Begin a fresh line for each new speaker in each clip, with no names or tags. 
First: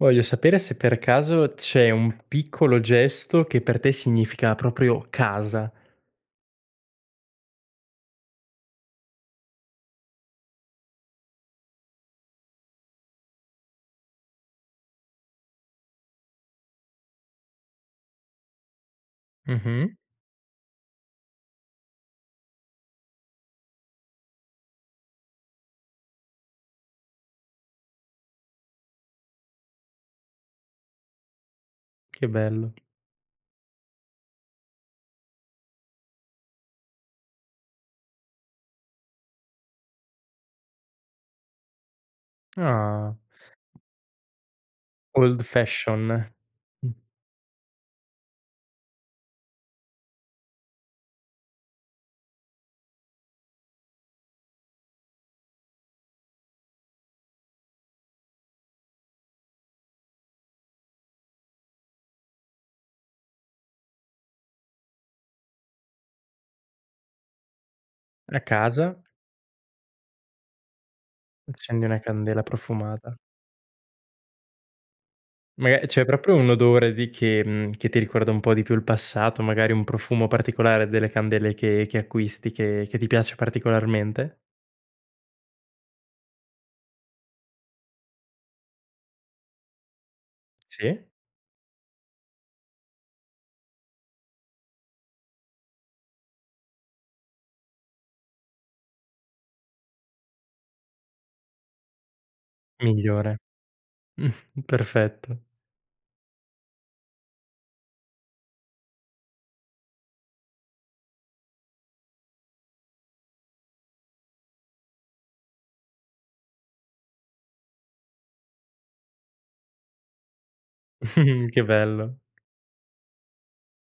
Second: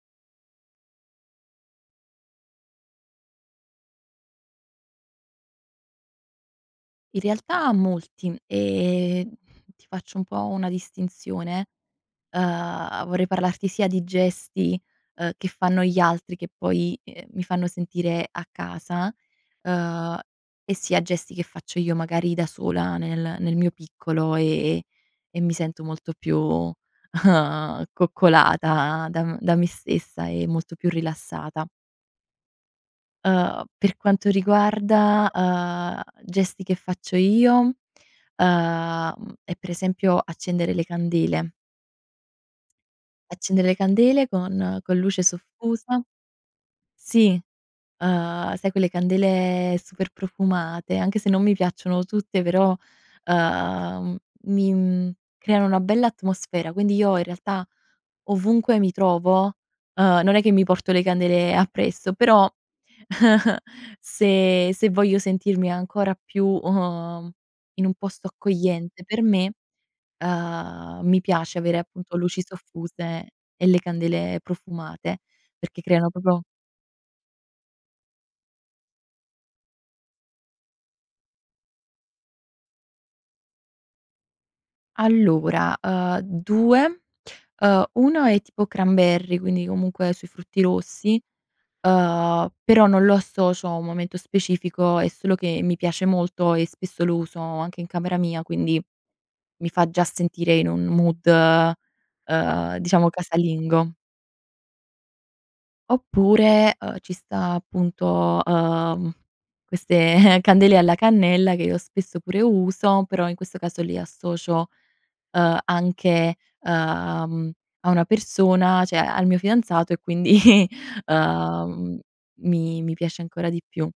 Voglio sapere se per caso c'è un piccolo gesto che per te significa proprio casa.
In realtà molti, ehm, ti faccio un po' una distinzione, uhm, vorrei parlarti sia di gesti, uhm, che fanno gli altri che poi, ehm, mi fanno sentire a casa,
Mh-mh.
uhm, e sia gesti che faccio io magari da sola nel nel mio piccolo, ehm, e mi sento molto più coccolata da m da me stessa e molto più rilassata.
Che bello.
Uhm, per quanto riguarda, uhm, gesti che faccio io, uhm, è per esempio accendere le candele.
Ah.
Accendere le candele con con luce
Old
soffusa
fashion. Mh.
Sì, uhm, sai quelle candele super profumate, anche se non mi piacciono tutte però, uhm, mi, mhmm, creano una bella atmosfera quindi io in realtà ovunque mi trovo, uhm, non è che mi porto le candele appresso però, se se voglio sentirmi ancora più, uhm, in un posto
A casa.
accogliente per me, uhm, mi piace avere
Accendi una
appunto luci
candela profumata.
soffuse e le candele profumate
Ma
perché
è c'è
creano
proprio
proprio
un odore di che mhmm, che ti ricorda un po' di più il passato, magari un profumo particolare delle candele che che acquisti, che che ti piace particolarmente?
Allora, uhm, 2, uhm, 1 è tipo cranberry quindi, comunque, sui frutti
Sì.
rossi, uhm, però non lo associo a un momento specifico è solo che mi piace molto, e spesso lo uso anche in camera mia quindi, mi fa già sentire in un mood uhm, diciamo
Migliore.
"casalingo".
perfetto.
Oppure, uhm, ci sta appunto, uhm, queste candele alla cannella, che io spesso pure uso, però in questo caso lì associo, uhm, anche, uhm, cioè a una persona cioè al mio fidanzato e quindi, uhm,
Che
mhmm,
bello!
mi mi piace ancora di più.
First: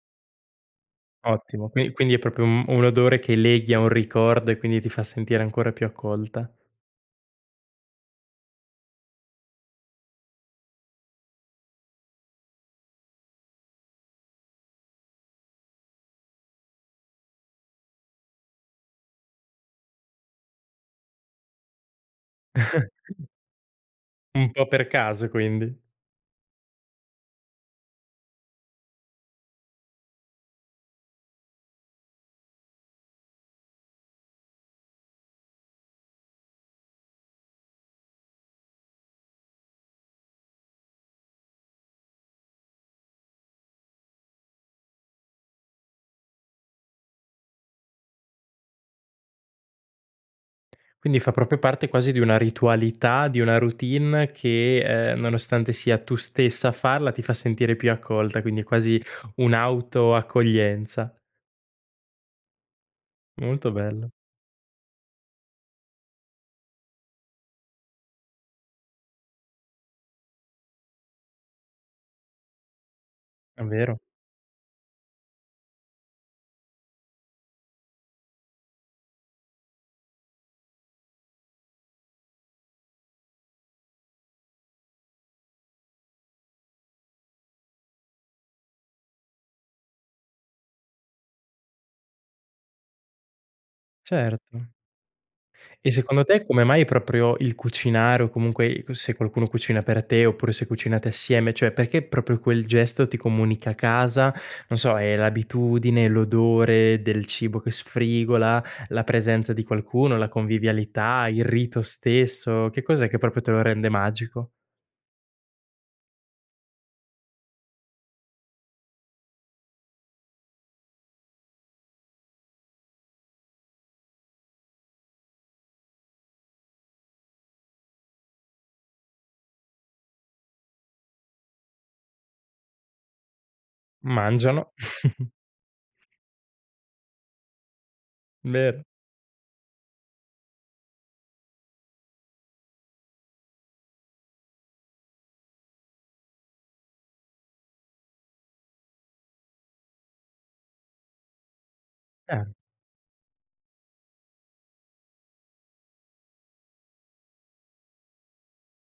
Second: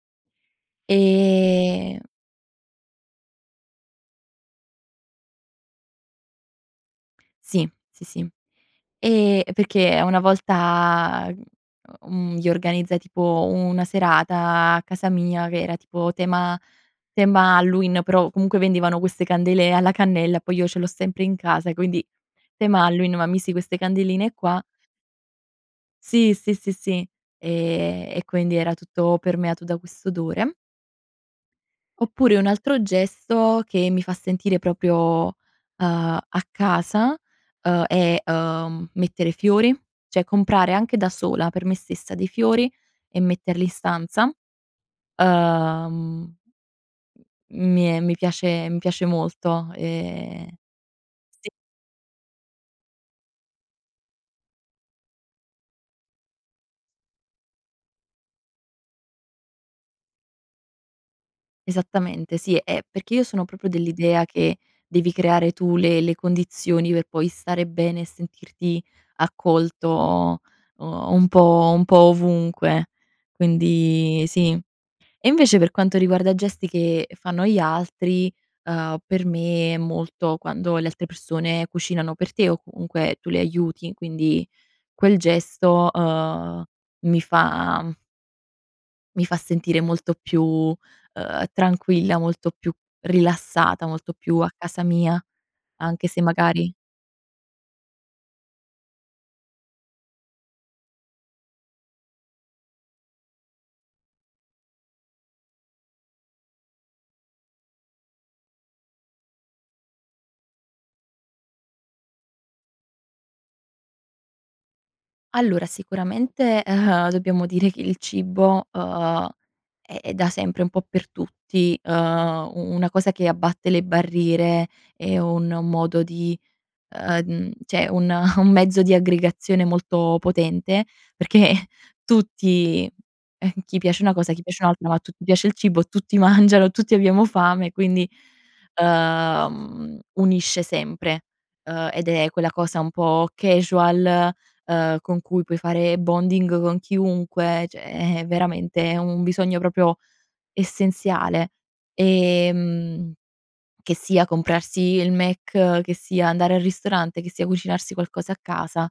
Ottimo! Qui
Ehm.
quindi è proprio un un odore che leghi a un ricordo e quindi ti fa sentire ancora più accolta.
Sì, sì, sì. Ehm, perché una volta, mhmm, gli organizzai tipo una serata a casa mia, che era tipo tema tema Halloween però, comunque vendevano queste candele alla cannella, poi io ce l'ho sempre in casa quindi, tema Halloween ma misi queste candeline
Un
qua.
po' per caso quindi.
Sì, sì, sì, sì. Ehm, e quindi era tutto permeato da quest'odore. Oppure un altro gesto che mi fa sentire proprio, uhm, a casa, uhm, è, uhm, mettere fiori, cioè comprare anche da sola, per me stessa, dei fiori e metterli in stanza uhm mi è mi piace mi piace molto, ehm
Quindi fa
sì.
proprio parte quasi di una ritualità, di una routine che, ehm, nonostante sia tu stessa a farla, ti fa sentire più accolta, quindi è quasi un'auto accoglienza.
Esattamente sì, eh, perché io sono proprio
Molto bello.
dell'idea che, devi creare tu le le condizioni per poi stare bene e sentirti accolto, un po' un po' ovunque,
È vero?
quindi sì. E invece per quanto riguarda gesti che fanno gli altri, ehm, per me è molto quando le altre persone cucinano per te, o comunque tu li aiuti, quindi quel gesto, uhm, mi fa mi fa sentire molto più, uhm, tranquilla, molto più rilassata, molto più a
Certo.
casa mia
E
anche se
secondo te, come
magari
mai proprio il cucinare o comunque il c se qualcuno cucina per te, oppure se cucinate assieme, cioè perché proprio quel gesto ti comunica casa? Non so è l'abitudine, l'odore del cibo che sfrigola, la presenza di qualcuno, la convivialità, il rito stesso, che cos'è che proprio te lo rende magico?
Allora sicuramente, uhm, dobbiamo dire che il cibo, uhm, è è da sempre un po' per tutti, uhm, u una cosa che abbatte le barriere, è un modo di, uhm, cioè un un mezzo di aggregazione molto potente, perchè tutti, chi piace una cosa, a chi piace
Mangiano.
un'altra, ma a tutti piace il cibo, tutti mangiano, tutti abbiamo fame, quindi,
Vero.
uhm, mhmm, unisce sempre! Uhm, ed è quella cosa un po' casual, uhm, con cui puoi fare bonding con chiunque cioè è veramente un bisogno proprio essenziale.
Eh!
Ehm, che sia comprarsi il McDonald's, che sia andare al ristorante, che sia cucinarsi qualcosa a casa,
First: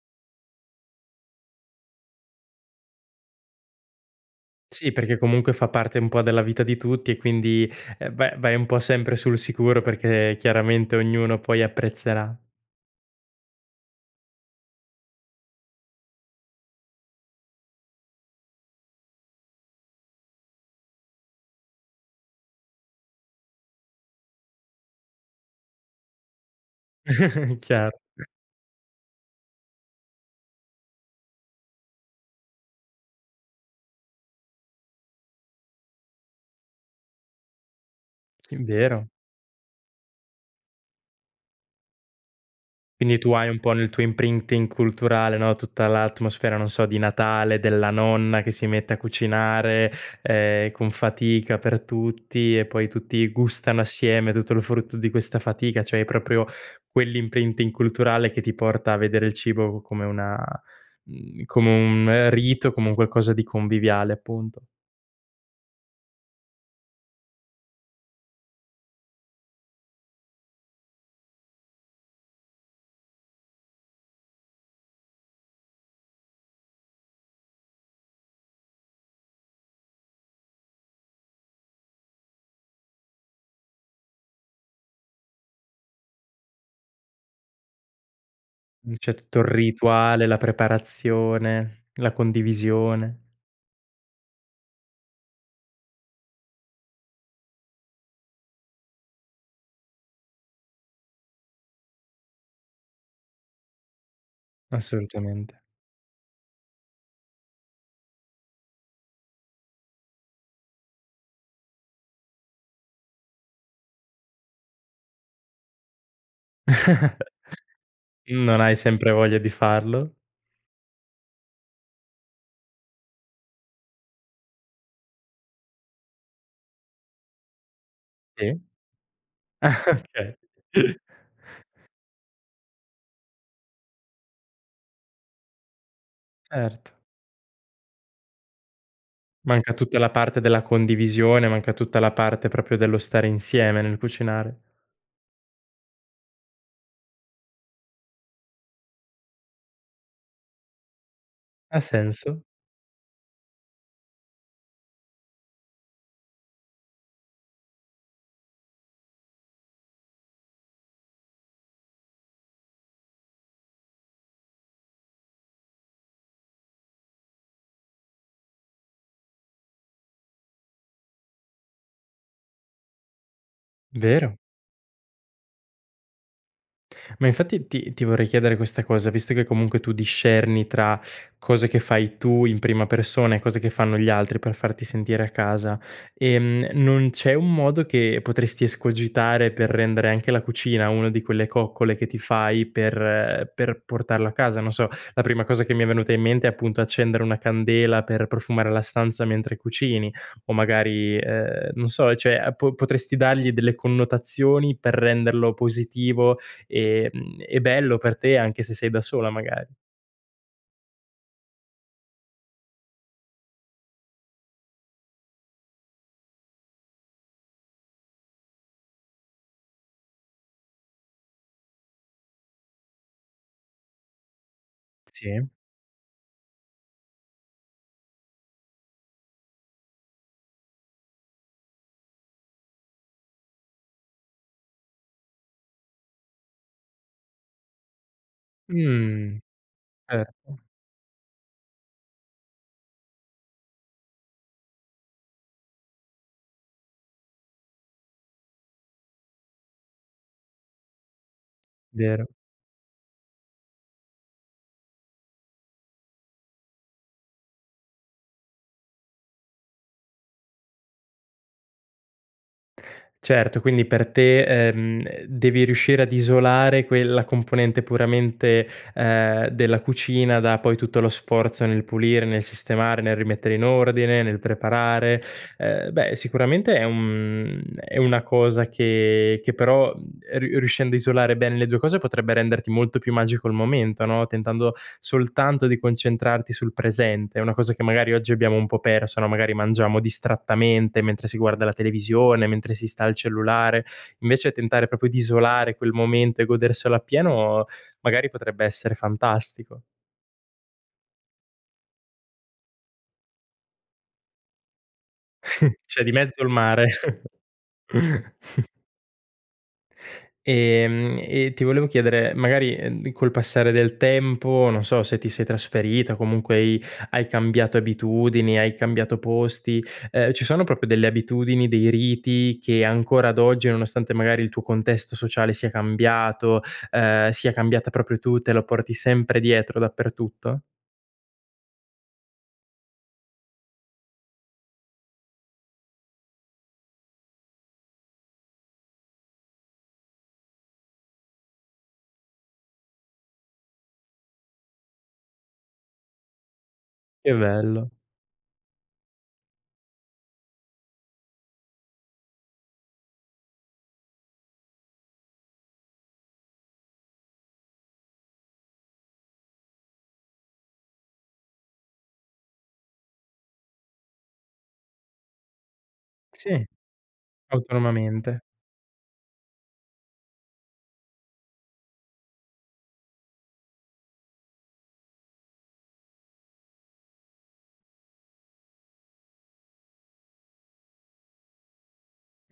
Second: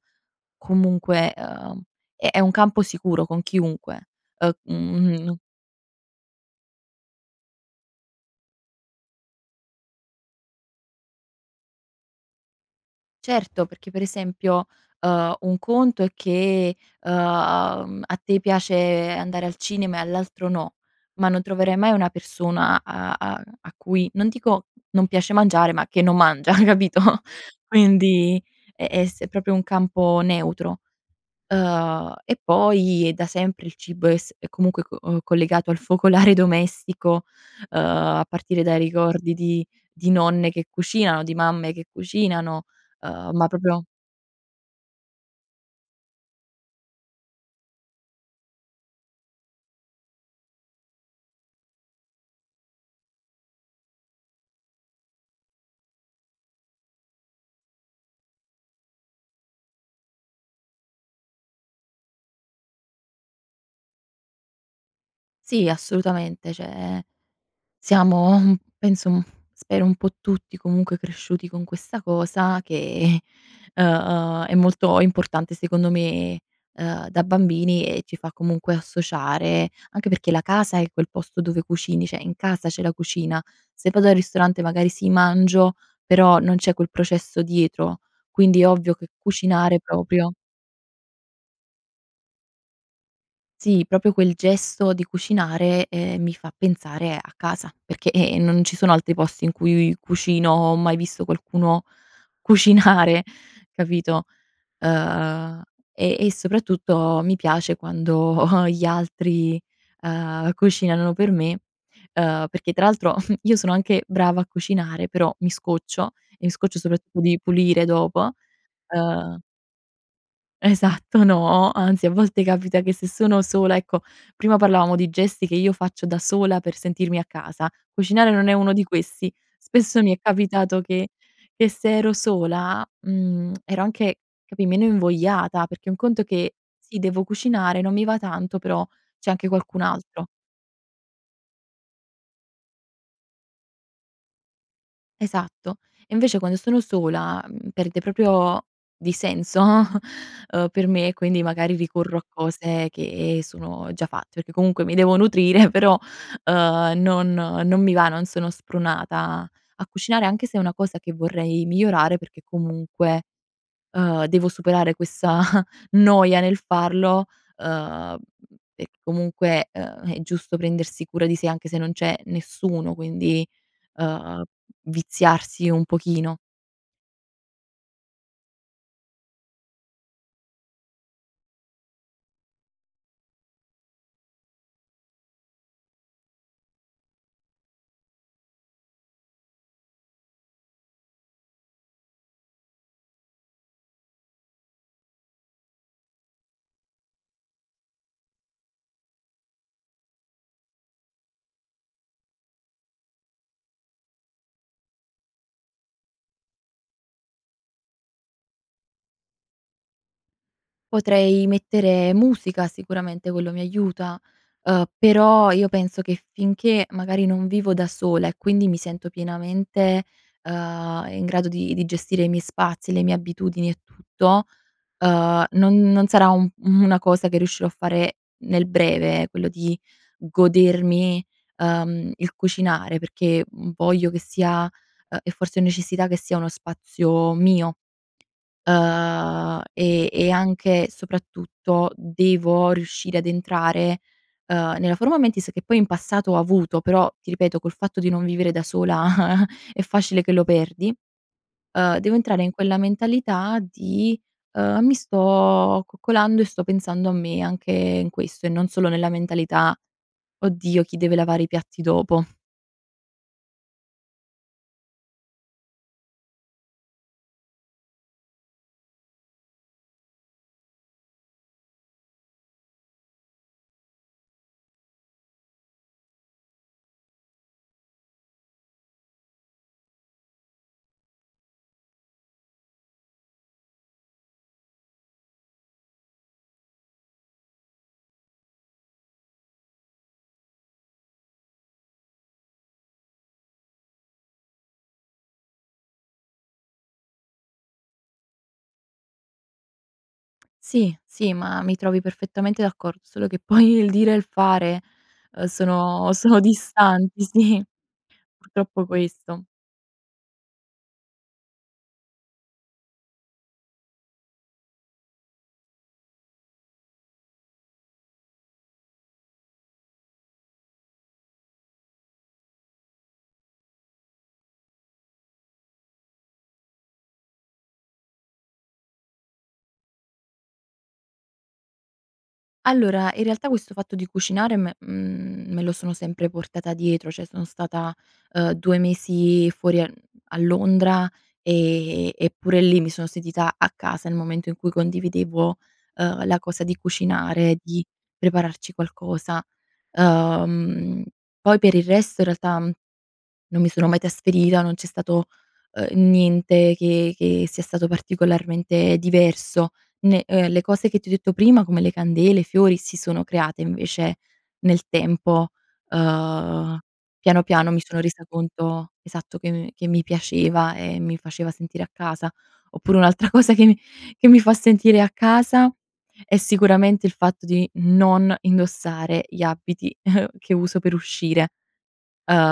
comunque, uhm, è un campo sicuro con chiunque, uhm,
Sì, perché
mhmm
comunque fa parte un po' della vita di tutti e quindi, va vai un po' sempre sul sicuro perché chiaramente ognuno poi apprezzerà.
Certo, perché per esempio, uhm, un conto è che, uhm, a te piace andare al cinema e all'altro no, ma non troverai mai una persona a a a cui non dico non piace mangiare, ma che non mangia. capito?
Chiaro.
Quindi è è s è proprio un campo neutro. Uhm, e poi, è da sempre il cibo è s è comunque c collegato al focolare domestico, uhm, a
Sì,
partire dai
vero.
ricordi di di nonne che cucinano, di mamme che cucinano,
Quindi
uhm,
tu
ma
hai un po'
proprio
nel tuo imprinting culturale no, tutta l'atmosfera non so di Natale, della nonna che si mette a cucinare, ehm, con fatica per tutti e poi tutti gustano assieme tutto il frutto di questa fatica. Cioè hai proprio quell' imprinting culturale che ti porta a vedere il cibo c come una, mhmm, come un rito, come un qualcosa di conviviale appunto.
Sì assolutamente, cioè siamo, mhmm, penso, mhmm, spero un po' tutti comunque cresciuti con questa cosa che, uhm, è molto importante secondo me, uhm da bambini e ci fa comunque associare anche perché la casa è quel posto dove cucini, cioè in casa c'è la cucina, se vado al ristorante magari sì, mangio, però, non c'è quel processo dietro. Quindi è ovvio che
Cioè tutto il
cucinare
rituale,
proprio
la preparazione, la condivisione.
Sì proprio quel gesto di cucinare, ehm, mi fa pensare a casa perché, ehm, non ci sono altri posti in cui io cucino o ho mai visto qualcuno cucinare capito?
Assolutamente.
Uhm, e e soprattutto mi piace quando gli altri, ehm cucinano per me, uhm, perché tra l'altro, io sono anche brava a cucinare, però mi scoccio e mi scoccio soprattutto di pulire dopo.
Non hai sempre voglia
Uhm
di farlo?
Esatto, no! Anzi, a volte capita che se sono sola ecco, prima parlavamo di gesti che io faccio da sola per sentirmi a casa, cucinare non è
Sì.
uno di questi; spesso mi è
Okay.
capitato che che se ero sola, mhmm, ero anche, capì, meno invogliata, perché un conto è che,
Certo.
sì devo cucinare non mi va tanto però, c'è anche
Manca
qualcun
tutta la
altro.
parte della condivisione, manca tutta la parte proprio dello stare insieme nel cucinare.
Esatto. E invece quando sono sola, mhmm, perde proprio di senso, ehm, per me quindi magari
Ha
ricorro a
senso.
cose che sono già fatte perché comunque mi devo nutrire però, uhm, non non mi va, non sono spronata a cucinare anche se è una cosa che vorrei migliorare perché comunque, uhm, devo superare questa noia nel farlo, uhm, e comunque, uhm, è giusto prendersi cura di sé anche se non c'è nessuno quindi,
Vero.
uhm, viziarsi un pochino.
Ma infatti ti ti vorrei chiedere questa cosa, visto che comunque tu discerni tra cose che fai tu in prima persona e cose che fanno gli altri per farti sentire a casa, ehm, e non c'è un modo che potresti escogitare per rendere anche la cucina una di quelle coccole che ti fai per per portarla a casa? Non so, la prima cosa che mi è venuta in mente è appunto accendere una candela per profumare la stanza mentre cucini, o magari, ehm, non so, ehm, cioè a po potresti dargli delle connotazioni per renderlo positivo e, mhmm, e bello per te anche se sei da sola magar
Potrei mettere musica, sicuramente quello mi aiuta, uhm, però io penso che finché magari non vivo da sola e quindi mi sento pienamente, ehm, in grado di di gestire i miei spazi, le mie abitudini e tutto,
Sì.
ehm, non non sarà un u una cosa che riuscirò a fare nel breve, ehm, quello di godermi, ehm, il cucinare, perché, mhmm, voglio che sia, ehm, e forse necessità che sia uno spazio mio.
Mh.
Ehm, e e
Certo.
anche soprattutto devo riuscire ad entrare, uhm, nella forma mentis che poi in passato ho avuto; però ti ripeto col fatto di non vivere da sola è facile che lo perdi. Uhm, devo
Vero.
entrare in quella mentalità di, uhm: "Mi sto coccolando e sto pensando a me anche in questo", e non solo nella mentalità: "Oddio, chi deve lavare i piatti dopo".
Certo, quindi per te, ehm, ehm, devi riuscire ad isolare quella componente puramente, ehm, della cucina da poi tutto lo sforzo nel pulire, nel sistemare, nel rimettere in ordine, nel preparare. Eh beh, sicuramente è un, mhmm, è una cosa che che però, mhmm, e riu e riuscendo a isolare bene le 2 cose potrebbe renderti molto più magico il momento, no, tentando soltanto di concentrarti sul presente. È una cosa che magari oggi abbiamo un po' perso no, magari mangiamo distrattamente mentre si guarda la televisione, mentre si sta al cellulare. Invece tentare proprio di isolare quel momento e goderselo appieno, magari potrebbe essere fantastico.
Sì, sì, ma mi trovi perfettamente d'accor solo che poi il dire e il fare, ehm,
C'è
sono
di
sono
mezzo il mare.
distanti, sì. Purtroppo questo.
Ehm, e ti volevo chiedere, ehm, magari, ehm, col passare del tempo, non so se ti sei trasferita o comunque hai hai cambiato abitudini, hai cambiato posti, ehm, ci sono proprio delle abitudini, dei riti che ancora ad oggi, nonostante magari il tuo contesto sociale sia cambiato, ehm, sia cambiata proprio tu, te lo porti sempre dietro, dappertutto?
Allora, in realtà questo fatto di cucinare me, mhmm, me lo sono sempre portata dietro, cioè sono stata, uhm, 2 mesi fuori a, mhmm, a Londra e e eppure lì mi sono sentita a casa nel momento in cui condividevo, ehm, la cosa di
Che
cucinare, di
bello.
prepararci qualcosa. Ehm, poi per il resto in realtà, mhmm, non mi sono mai trasferita, non c'è stato, uhm, niente che che sia stato particolarmente diverso ne ehm, le cose che ti ho detto prima, come le candele, i fiori, si sono create invece nel tempo.
Sì.
Uhm, piano, piano mi sono resa
Autonomamente.
conto esatto, che, mhmm, che mi piaceva e mi faceva sentire a casa. Oppure un'altra cosa che che mi fa sentire a casa è sicuramente il fatto di non indossare gli abiti che uso per uscire.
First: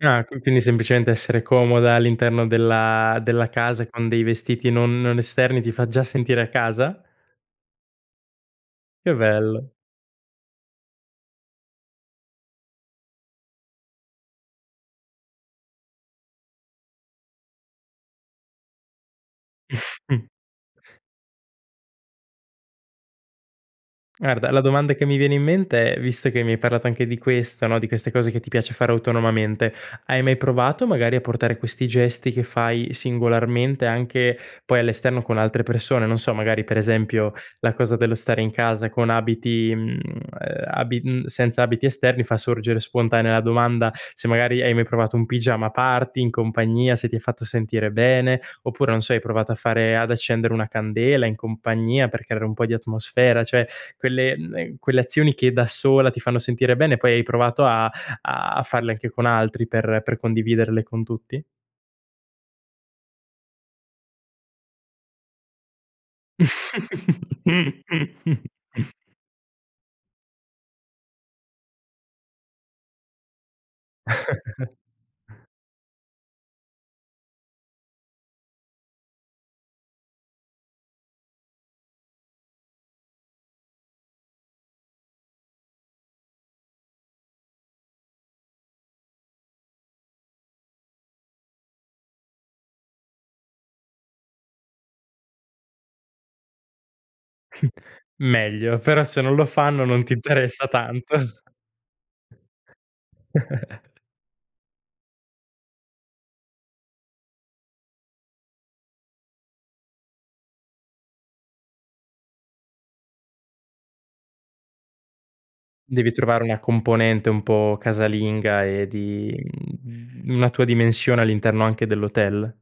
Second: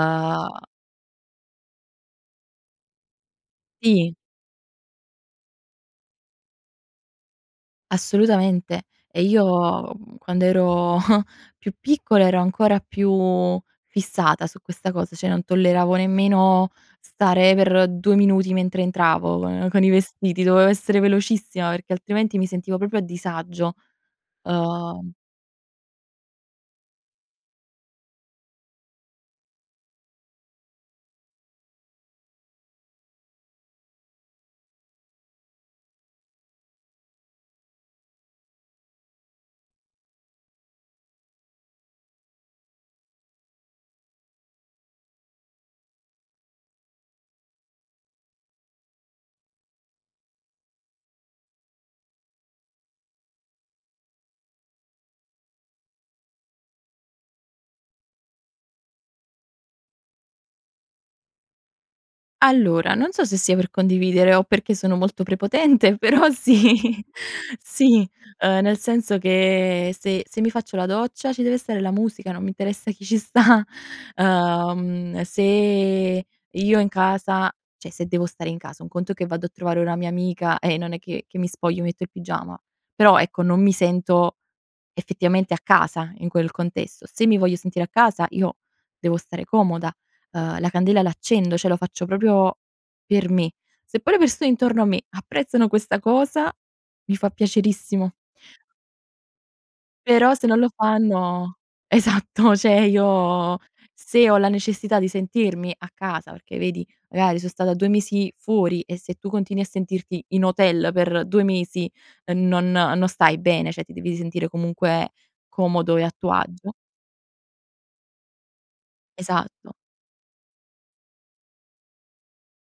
Ah, qu quindi semplicemente essere comoda all'interno della della casa con
Sì.
dei vestiti non non esterni ti fa già sentire a casa?
Assolutamente,
Che
e
bello.
io, mhmm, quando ero più piccola ero ancora più fissata su questa cosa, cioè non tolleravo nemmeno stare per 2 minuti mentre entravo con con i vestiti, dovevo essere velocissima, perché altrimenti mi sentivo proprio a disagio.
Guarda la domanda che
Uhm
mi viene in mente è, visto che mi hai parlato anche di questa no, di queste cose che ti piace fare autonomamente, hai mai provato magari a portare questi gesti che fai singolarmente anche poi all'esterno con altre persone? Non so, magari, per esempio, la cosa dello stare in casa con abiti, mhmm, ehm, abi mhmm, senza abiti esterni fa sorgere spontanea la domanda: se magari hai mai provato un pigiama party in compagnia, se ti ha fatto sentire bene, oppure, non so, hai provato a fare ad accendere una candela in compagnia per creare un po' di atmosfera, cioè quelle, ehm, quelle azioni che da sola ti fanno sentire bene poi hai provato a a farle anche con altri per per condividerle con tutti?
Allora, non so se sia per condividere o perché sono molto prepotente però sì. Sì, ehm, nel senso che se se mi faccio la doccia ci deve essere la musica, non mi interessa chi ci sta. Uhm, se io in casa cioè, se devo stare in casa, un conto è che vado a trovare una mia amica e non è che che mi spoglio e metto il pigiama; però ecco non mi sento effettivamente a casa in quel contesto. Se mi voglio sentire a casa io devo stare comoda, uhm, la candela l'accendo, cioè lo faccio proprio per me. Se poi le persone intorno a me apprezzano questa cosa mi fa piacerissimo.
Meglio però se non lo fanno non ti
Però se non
interessa
lo
tanto.
fanno esatto cioè io se ho la necessità di sentirmi a casa perché vedi, magari son stata 2 mesi fuori e se tu continui a sentirti in hotel per 2 mesi e non non stai bene, cioè ti devi sentire comunque comodo e a
Devi
tuo
trovare una
agio.
componente un po' casalinga e di,
Esatto.
mhmm, una tua dimensione all'interno anche dell'hotel?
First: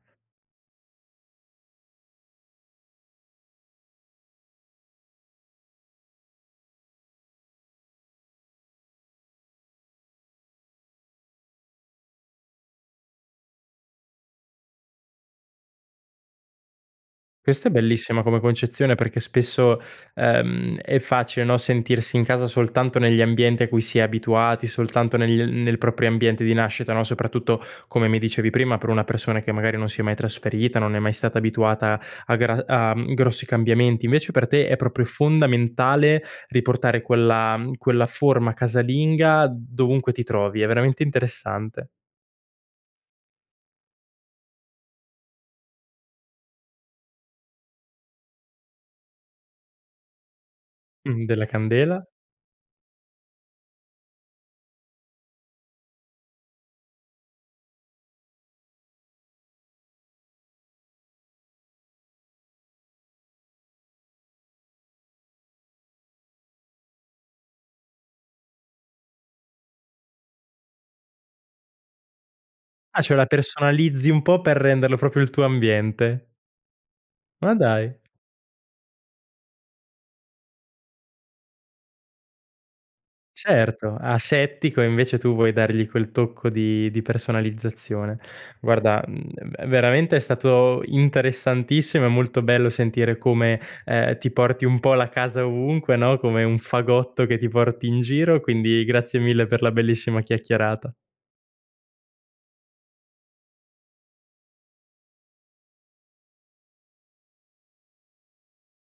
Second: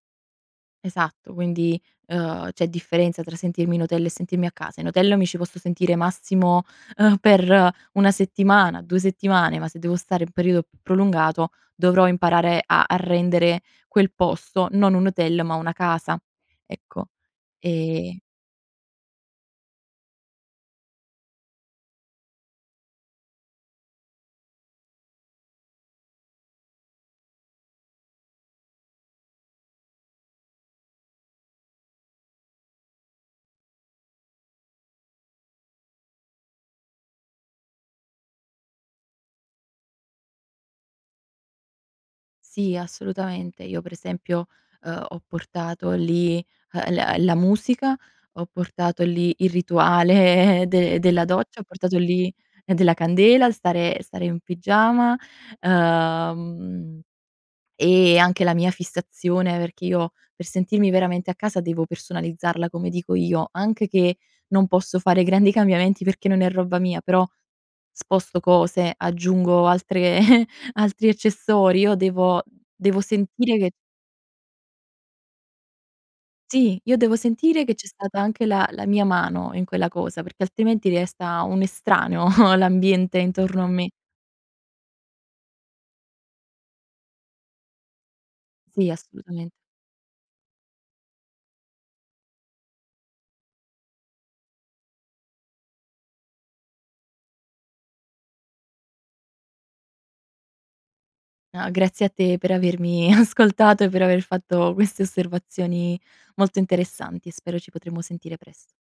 Esatto, quindi, ehm, c'è differenza tra sentirmi in hotel e sentirmi a casa. In hotel mi ci posso sentire massimo, ehm, per 1 settimana, 2 settimane, ma se devo stare un perio più prolungato dovrò imparare a a rendere quel posto non un hotel ma una casa. Ecco.
Questa è
Ehm
bellissima come concezione perché spesso, ehm, è facile, no, sentirsi in casa soltanto negli ambienti a cui si è abituati, soltanto negli, mhmm, nel proprio ambiente di nascita, no, soprattutto, come mi dicevi prima, per una persona che magari non si è mai trasferita, non è mai stata abituata a gra a, mhmm, grossi cambiamenti. Invece per te è proprio fondamentale riportare quella, mhmm, quella forma casalinga dovunque ti trovi. È veramente interessante.
Sì assolutamente. Io per esempio, uhm, ho portato lì, uhm, la la musica, ho portato lì il rituale de della
Mh, della
doccia, ho portato
candela.
lì della candela, stare stare in pigiama, ehm, e anche la mia fissazione perché io, per sentirmi veramente a casa devo personalizzarla come dico io, anche che non posso fare grandi cambiamenti perché non è roba mia però, sposto cose aggiungo altre altri accessori; io devo devo
Ah cioè la
sentire che
personalizzi un po' per renderlo proprio il tuo ambiente.
Sì, io devo
Ma
sentire che c'è
dai.
stata anche la la mia mano in quella cosa, perché altrimenti resta un estraneo l'ambiente intorno a me.
Certo, asettico invece tu vuoi dargli quel tocco di di personalizzazione.
Sì
Guarda, mhmm,
assolutamente.
v veramente è stato interessantissimo, è molto bello sentire come, ehm, ti porti un po' la casa ovunque, no, come un fagotto che ti porti in giro quindi grazie mille per la bellissima chiacchierata.
No, grazie a te per avermi ascoltato e per aver fatto queste osservazioni molto interessanti. Spero ci potremo sentire presto.